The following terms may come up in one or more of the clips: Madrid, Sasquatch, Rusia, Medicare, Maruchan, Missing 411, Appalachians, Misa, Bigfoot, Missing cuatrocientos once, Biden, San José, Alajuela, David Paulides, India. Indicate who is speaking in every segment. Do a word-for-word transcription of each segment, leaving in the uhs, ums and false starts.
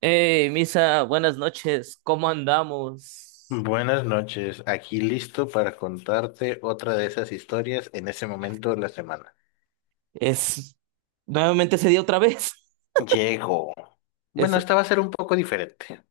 Speaker 1: Hey, Misa, buenas noches, ¿cómo andamos?
Speaker 2: Buenas noches, aquí listo para contarte otra de esas historias en ese momento de la semana.
Speaker 1: Es nuevamente se dio otra vez.
Speaker 2: Llego. Bueno,
Speaker 1: Eso,
Speaker 2: esta va a ser un poco diferente.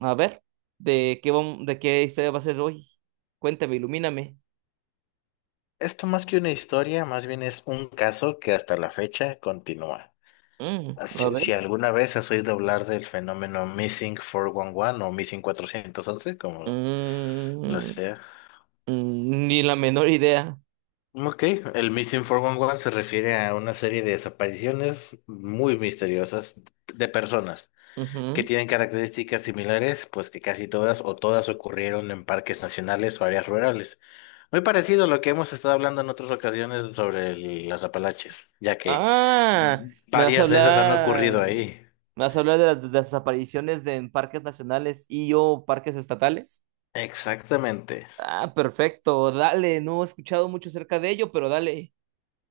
Speaker 1: a ver, ¿de qué vam- de qué historia va a ser hoy? Cuéntame, ilumíname.
Speaker 2: Esto más que una historia, más bien es un caso que hasta la fecha continúa.
Speaker 1: Mm, a
Speaker 2: Si, si
Speaker 1: ver.
Speaker 2: alguna vez has oído hablar del fenómeno Missing cuatrocientos once o Missing cuatrocientos once, como lo
Speaker 1: Mm,
Speaker 2: sea.
Speaker 1: mm, ni la menor idea.
Speaker 2: Ok, el Missing cuatrocientos once se refiere a una serie de desapariciones muy misteriosas de personas que
Speaker 1: Ujú.
Speaker 2: tienen características similares, pues que casi todas o todas ocurrieron en parques nacionales o áreas rurales. Muy parecido a lo que hemos estado hablando en otras ocasiones sobre el- las Apalaches, ya que
Speaker 1: Ah, me vas a
Speaker 2: varias de esas han ocurrido
Speaker 1: hablar,
Speaker 2: ahí.
Speaker 1: me vas a hablar de las de las desapariciones de- en parques nacionales y o parques estatales.
Speaker 2: Exactamente.
Speaker 1: Ah, perfecto, dale, no he escuchado mucho acerca de ello, pero dale.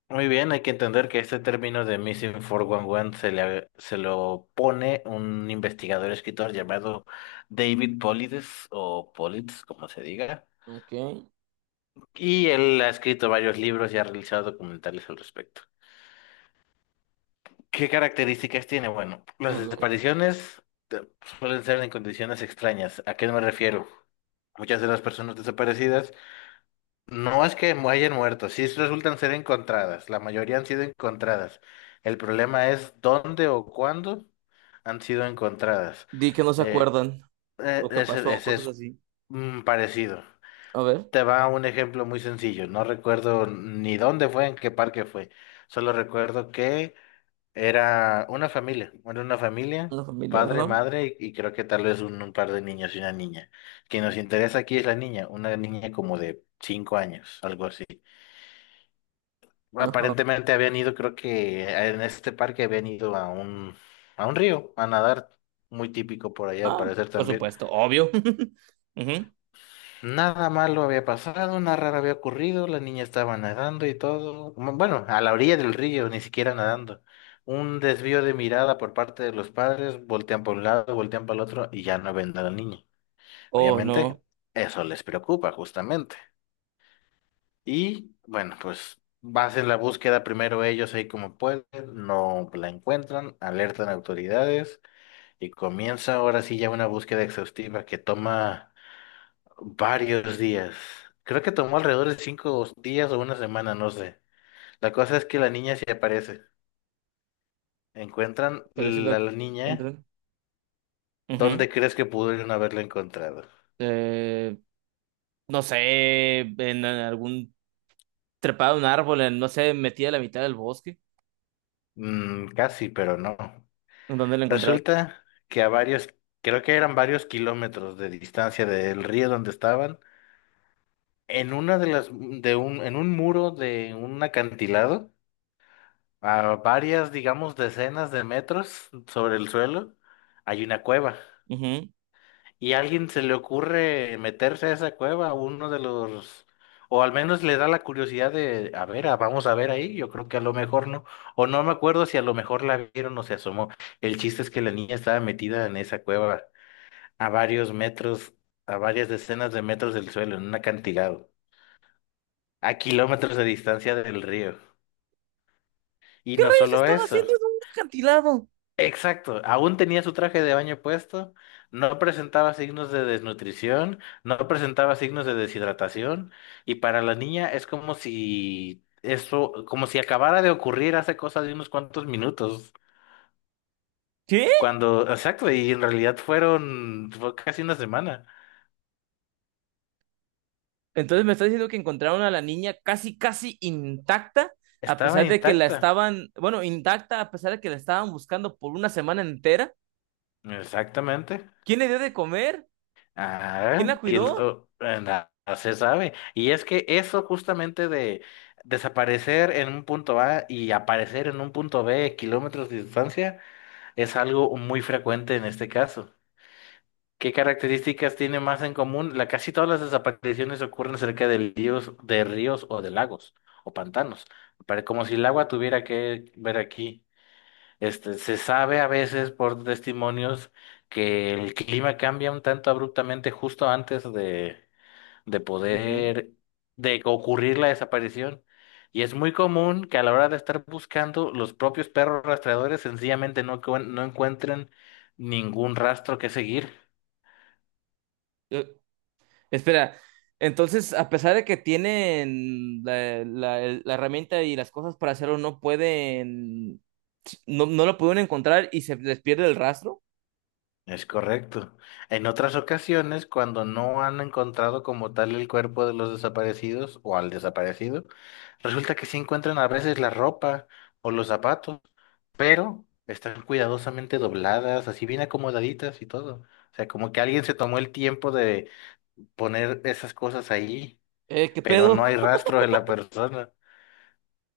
Speaker 2: Muy bien, hay que entender que este término de Missing cuatrocientos once se le, se lo pone un investigador escritor llamado David Polides o Politz, como se diga,
Speaker 1: Ok.
Speaker 2: y él ha escrito varios libros y ha realizado documentales al respecto. ¿Qué características tiene? Bueno,
Speaker 1: A
Speaker 2: las
Speaker 1: ver.
Speaker 2: desapariciones eh, suelen ser en condiciones extrañas. ¿A qué me refiero? Muchas de las personas desaparecidas no es que mu- hayan muerto, sí resultan ser encontradas. La mayoría han sido encontradas. El problema es dónde o cuándo han sido encontradas.
Speaker 1: Di que no se
Speaker 2: Eh,
Speaker 1: acuerdan
Speaker 2: eh,
Speaker 1: lo que
Speaker 2: ese,
Speaker 1: pasó,
Speaker 2: ese
Speaker 1: cosas
Speaker 2: es
Speaker 1: así.
Speaker 2: mm, parecido.
Speaker 1: A ver,
Speaker 2: Te va un ejemplo muy sencillo. No recuerdo ni dónde fue, en qué parque fue. Solo recuerdo que era una familia, era una familia,
Speaker 1: la familia,
Speaker 2: padre,
Speaker 1: ajá,
Speaker 2: madre y, y creo que tal vez un, un par de niños y una niña. Quien nos interesa aquí es la niña, una niña como de cinco años, algo así.
Speaker 1: ajá.
Speaker 2: Aparentemente habían ido, creo que en este parque habían ido a un, a un río a nadar, muy típico por allá al
Speaker 1: Ah,
Speaker 2: parecer
Speaker 1: por
Speaker 2: también.
Speaker 1: supuesto, obvio. Ujú.
Speaker 2: Nada malo había pasado, nada raro había ocurrido, la niña estaba nadando y todo. Mm, Bueno, a la orilla del río, ni siquiera nadando. Un desvío de mirada por parte de los padres, voltean por un lado, voltean para el otro y ya no ven a la niña.
Speaker 1: Oh, no,
Speaker 2: Obviamente, eso les preocupa justamente. Y bueno, pues hacen la búsqueda primero ellos ahí como pueden, no la encuentran, alertan a autoridades y comienza ahora sí ya una búsqueda exhaustiva que toma Varios días. Creo que tomó alrededor de cinco días o una semana, no sé. La cosa es que la niña se aparece. Encuentran
Speaker 1: parece
Speaker 2: la,
Speaker 1: lo
Speaker 2: la niña.
Speaker 1: entran. Ujú.
Speaker 2: ¿Dónde crees que pudieron haberla encontrado?
Speaker 1: Eh, no sé, en en algún trepado de un árbol, en, no sé, metida a la mitad del bosque,
Speaker 2: Mm, casi, pero no.
Speaker 1: en dónde la encontraron.
Speaker 2: Resulta que a varios, creo que eran varios kilómetros de distancia del río donde estaban, en una de las, de un, en un muro de un acantilado, a varias, digamos, decenas de metros sobre el suelo, hay una cueva.
Speaker 1: Ujú.
Speaker 2: y a alguien se le ocurre meterse a esa cueva, uno de los, o al menos le da la curiosidad de, a ver, ah, vamos a ver ahí, yo creo que a lo mejor no, o no me acuerdo si a lo mejor la vieron o se asomó. El chiste es que la niña estaba metida en esa cueva a varios metros, a varias decenas de metros del suelo, en un acantilado, a kilómetros de distancia del río. Y
Speaker 1: ¿Qué
Speaker 2: no
Speaker 1: rayos
Speaker 2: solo
Speaker 1: estaba
Speaker 2: eso.
Speaker 1: haciendo en un acantilado?
Speaker 2: Exacto, aún tenía su traje de baño puesto, no presentaba signos de desnutrición, no presentaba signos de deshidratación, y para la niña es como si eso, como si acabara de ocurrir hace cosa de unos cuantos minutos,
Speaker 1: ¿Qué?
Speaker 2: cuando, exacto, y en realidad fueron, fue casi una semana,
Speaker 1: Entonces me está diciendo que encontraron a la niña casi, casi intacta, a
Speaker 2: estaba
Speaker 1: pesar de que la
Speaker 2: intacta,
Speaker 1: estaban, bueno, intacta, a pesar de que la estaban buscando por una semana entera.
Speaker 2: exactamente.
Speaker 1: ¿Quién le dio de comer? ¿Quién
Speaker 2: Ah,
Speaker 1: la
Speaker 2: quién
Speaker 1: cuidó?
Speaker 2: oh, eh, na- no se sabe. Y es que eso justamente de desaparecer en un punto A y aparecer en un punto be, kilómetros de distancia, es algo muy frecuente en este caso. ¿Qué características tiene más en común? La, casi todas las desapariciones ocurren cerca de ríos, de ríos o de lagos o pantanos. Pare- Como si el agua tuviera que ver aquí. Este, se sabe a veces por testimonios que el clima cambia un tanto abruptamente justo antes de, de
Speaker 1: Ujú.
Speaker 2: poder, de que ocurrir la desaparición. Y es muy común que a la hora de estar buscando, los propios perros rastreadores sencillamente no, cuen- no encuentren ningún rastro que seguir.
Speaker 1: Eh, espera, entonces, a pesar de que tienen la, la- el- la herramienta y las cosas para hacerlo, no pueden, no, no lo pudieron encontrar y se les pierde el rastro.
Speaker 2: Es correcto. En otras ocasiones, cuando no han encontrado como tal el cuerpo de los desaparecidos o al desaparecido, resulta que sí encuentran a veces la ropa o los zapatos, pero están cuidadosamente dobladas, así bien acomodaditas y todo. O sea, como que alguien se tomó el tiempo de poner esas cosas ahí,
Speaker 1: Eh, ¿qué
Speaker 2: pero no hay
Speaker 1: pedo?
Speaker 2: rastro de la persona.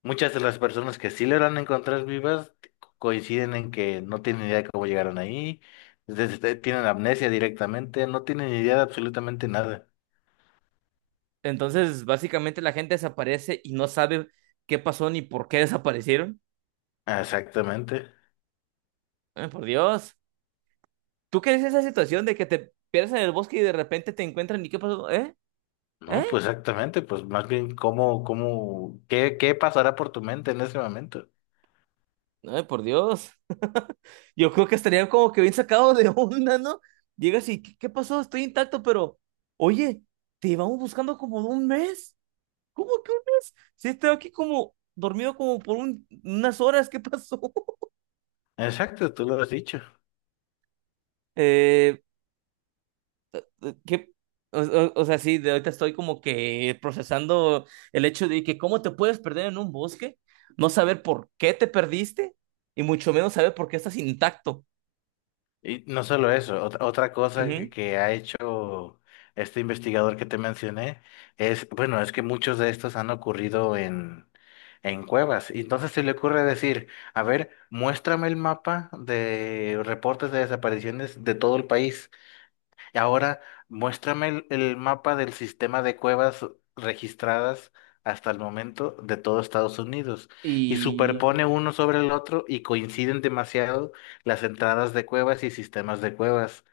Speaker 2: Muchas de las personas que sí logran encontrar vivas co- coinciden en que no tienen idea de cómo llegaron ahí, desde- tienen amnesia directamente, no tienen idea de absolutamente nada.
Speaker 1: Entonces, básicamente la gente desaparece y no sabe qué pasó ni por qué desaparecieron.
Speaker 2: Exactamente.
Speaker 1: Ay, por Dios. ¿Tú qué es esa situación de que te pierdes en el bosque y de repente te encuentran y qué pasó? ¿Eh?
Speaker 2: No,
Speaker 1: ¿Eh?
Speaker 2: pues exactamente, pues más bien cómo, cómo, qué, qué pasará por tu mente en ese momento.
Speaker 1: Ay, por Dios. Yo creo que estarían como que bien sacados de onda, ¿no? Llegas y, ¿qué, qué pasó? Estoy intacto, pero, oye, te llevamos buscando como un mes. ¿Cómo que un mes? Si he estado aquí como dormido como por un- unas horas, ¿qué pasó?
Speaker 2: Exacto, tú lo has dicho.
Speaker 1: Eh, eh, ¿Qué? O, o- o sea, sí, de ahorita estoy como que procesando el hecho de que cómo te puedes perder en un bosque, no saber por qué te perdiste y mucho menos saber por qué estás intacto.
Speaker 2: Y no solo eso, otra, otra cosa que
Speaker 1: Ujú.
Speaker 2: que ha hecho este investigador que te mencioné es, bueno, es que muchos de estos han ocurrido en, en cuevas. Y entonces se le ocurre decir, a ver, muéstrame el mapa de reportes de desapariciones de todo el país. Ahora, muéstrame el, el mapa del sistema de cuevas registradas hasta el momento de todo Estados Unidos y
Speaker 1: Y,
Speaker 2: superpone uno sobre el otro y coinciden demasiado las entradas de cuevas y sistemas de cuevas.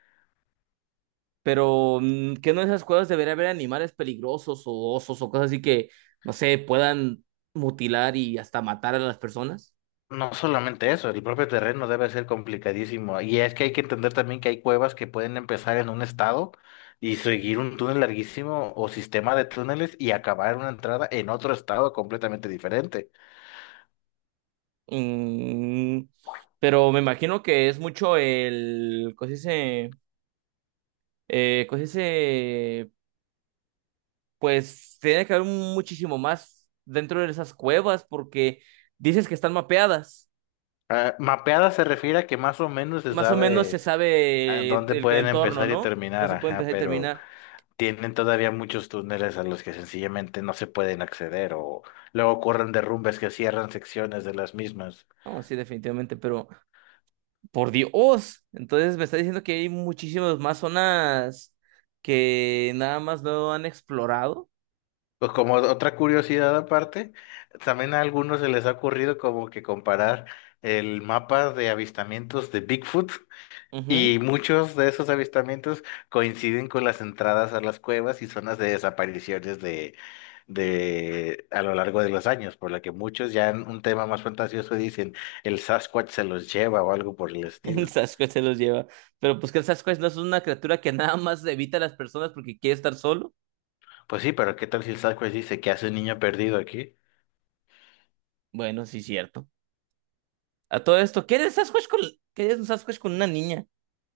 Speaker 1: pero, mm, ¿qué no en esas cuevas debería haber animales peligrosos o osos o cosas así que, no sé, puedan mutilar y hasta matar a las personas?
Speaker 2: No solamente eso, el propio terreno debe ser complicadísimo. Y es que hay que entender también que hay cuevas que pueden empezar en un estado y seguir un túnel larguísimo o sistema de túneles y acabar una entrada en otro estado completamente diferente.
Speaker 1: Mm, pero me imagino que es mucho el, ¿cómo se dice? Eh, ¿cómo se dice? Pues tiene que haber muchísimo más dentro de esas cuevas porque dices que están mapeadas.
Speaker 2: Ah, mapeada se refiere a que más o menos se
Speaker 1: Más o menos se
Speaker 2: sabe a
Speaker 1: sabe
Speaker 2: dónde
Speaker 1: el
Speaker 2: pueden
Speaker 1: entorno,
Speaker 2: empezar y
Speaker 1: ¿no? No
Speaker 2: terminar,
Speaker 1: se puede
Speaker 2: ajá,
Speaker 1: empezar y
Speaker 2: pero
Speaker 1: terminar.
Speaker 2: tienen todavía muchos túneles a los que sencillamente no se pueden acceder o luego ocurren derrumbes que cierran secciones de las mismas.
Speaker 1: No, sí, definitivamente, pero por Dios. Entonces me está diciendo que hay muchísimas más zonas que nada más no han explorado.
Speaker 2: Pues como otra curiosidad aparte, también a algunos se les ha ocurrido como que comparar el mapa de avistamientos de Bigfoot.
Speaker 1: Ujú.
Speaker 2: Y muchos de esos avistamientos coinciden con las entradas a las cuevas y zonas de desapariciones de, de a lo largo de los años, por lo que muchos ya en un tema más fantasioso dicen el Sasquatch se los lleva o algo por el
Speaker 1: El
Speaker 2: estilo.
Speaker 1: Sasquatch se los lleva. Pero pues que el Sasquatch no es una criatura que nada más evita a las personas porque quiere estar solo.
Speaker 2: Pues sí, pero ¿qué tal si el Sasquatch dice que hace un niño perdido aquí?
Speaker 1: Bueno, sí, cierto. A todo esto, ¿qué haría el Sasquatch con, qué haría un Sasquatch con una niña?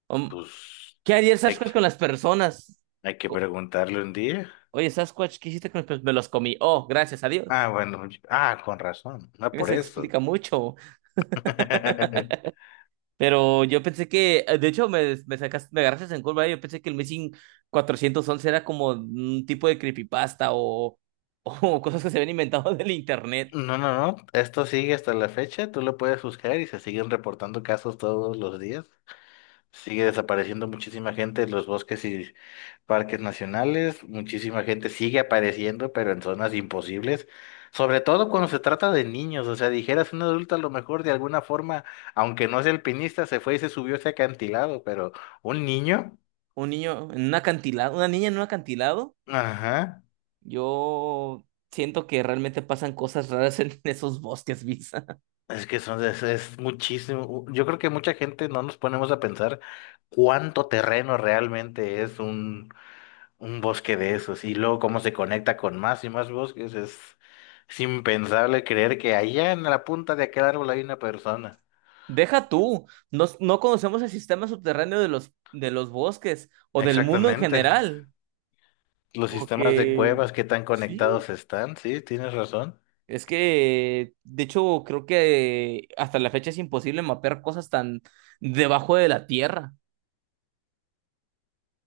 Speaker 1: Om,
Speaker 2: Pues
Speaker 1: ¿qué haría el
Speaker 2: hay
Speaker 1: Sasquatch
Speaker 2: que,
Speaker 1: con las personas?
Speaker 2: hay que
Speaker 1: Co-
Speaker 2: preguntarle un día.
Speaker 1: oye, Sasquatch, ¿qué hiciste con las personas? Me los comí. Oh, gracias a Dios.
Speaker 2: Ah, bueno, ah, con razón, no por
Speaker 1: Eso
Speaker 2: eso.
Speaker 1: explica mucho. Pero yo pensé que, eh, de hecho, me, me sacaste, me agarraste en curva. Eh, yo pensé que el Missing cuatrocientos once era como un tipo de creepypasta o, o cosas que se habían inventado del internet.
Speaker 2: No, no, no. Esto sigue hasta la fecha. Tú lo puedes buscar y se siguen reportando casos todos los días. Sigue desapareciendo muchísima gente en los bosques y parques nacionales. Muchísima gente sigue apareciendo, pero en zonas imposibles. Sobre todo cuando se trata de niños. O sea, dijeras un adulto a lo mejor de alguna forma, aunque no sea alpinista, se fue y se subió a ese acantilado, pero un niño.
Speaker 1: Un niño en un acantilado, una niña en un acantilado.
Speaker 2: Ajá.
Speaker 1: Yo siento que realmente pasan cosas raras en esos bosques, Visa.
Speaker 2: Es que son, es, es muchísimo. Yo creo que mucha gente no nos ponemos a pensar cuánto terreno realmente es un, un, bosque de esos y luego cómo se conecta con más y más bosques. Es, es impensable creer que allá en la punta de aquel árbol hay una persona.
Speaker 1: Deja tú, no, no conocemos el sistema subterráneo de los, de los bosques o del mundo en
Speaker 2: Exactamente.
Speaker 1: general,
Speaker 2: Los sistemas de
Speaker 1: porque
Speaker 2: cuevas, qué tan
Speaker 1: sí,
Speaker 2: conectados están. Sí, tienes razón.
Speaker 1: es que de hecho creo que hasta la fecha es imposible mapear cosas tan debajo de la tierra.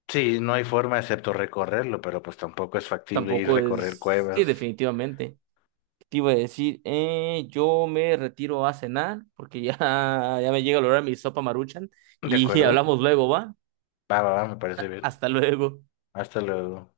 Speaker 2: Sí, no hay forma excepto recorrerlo, pero pues tampoco es factible ir a
Speaker 1: Tampoco
Speaker 2: recorrer
Speaker 1: es, sí,
Speaker 2: cuevas.
Speaker 1: definitivamente. Te iba a decir, eh, yo me retiro a cenar porque ya, ya me llega el hora de mi sopa Maruchan
Speaker 2: ¿De
Speaker 1: y
Speaker 2: acuerdo?
Speaker 1: hablamos luego, ¿va?
Speaker 2: Va, va, va, me parece bien.
Speaker 1: Hasta luego.
Speaker 2: Hasta luego.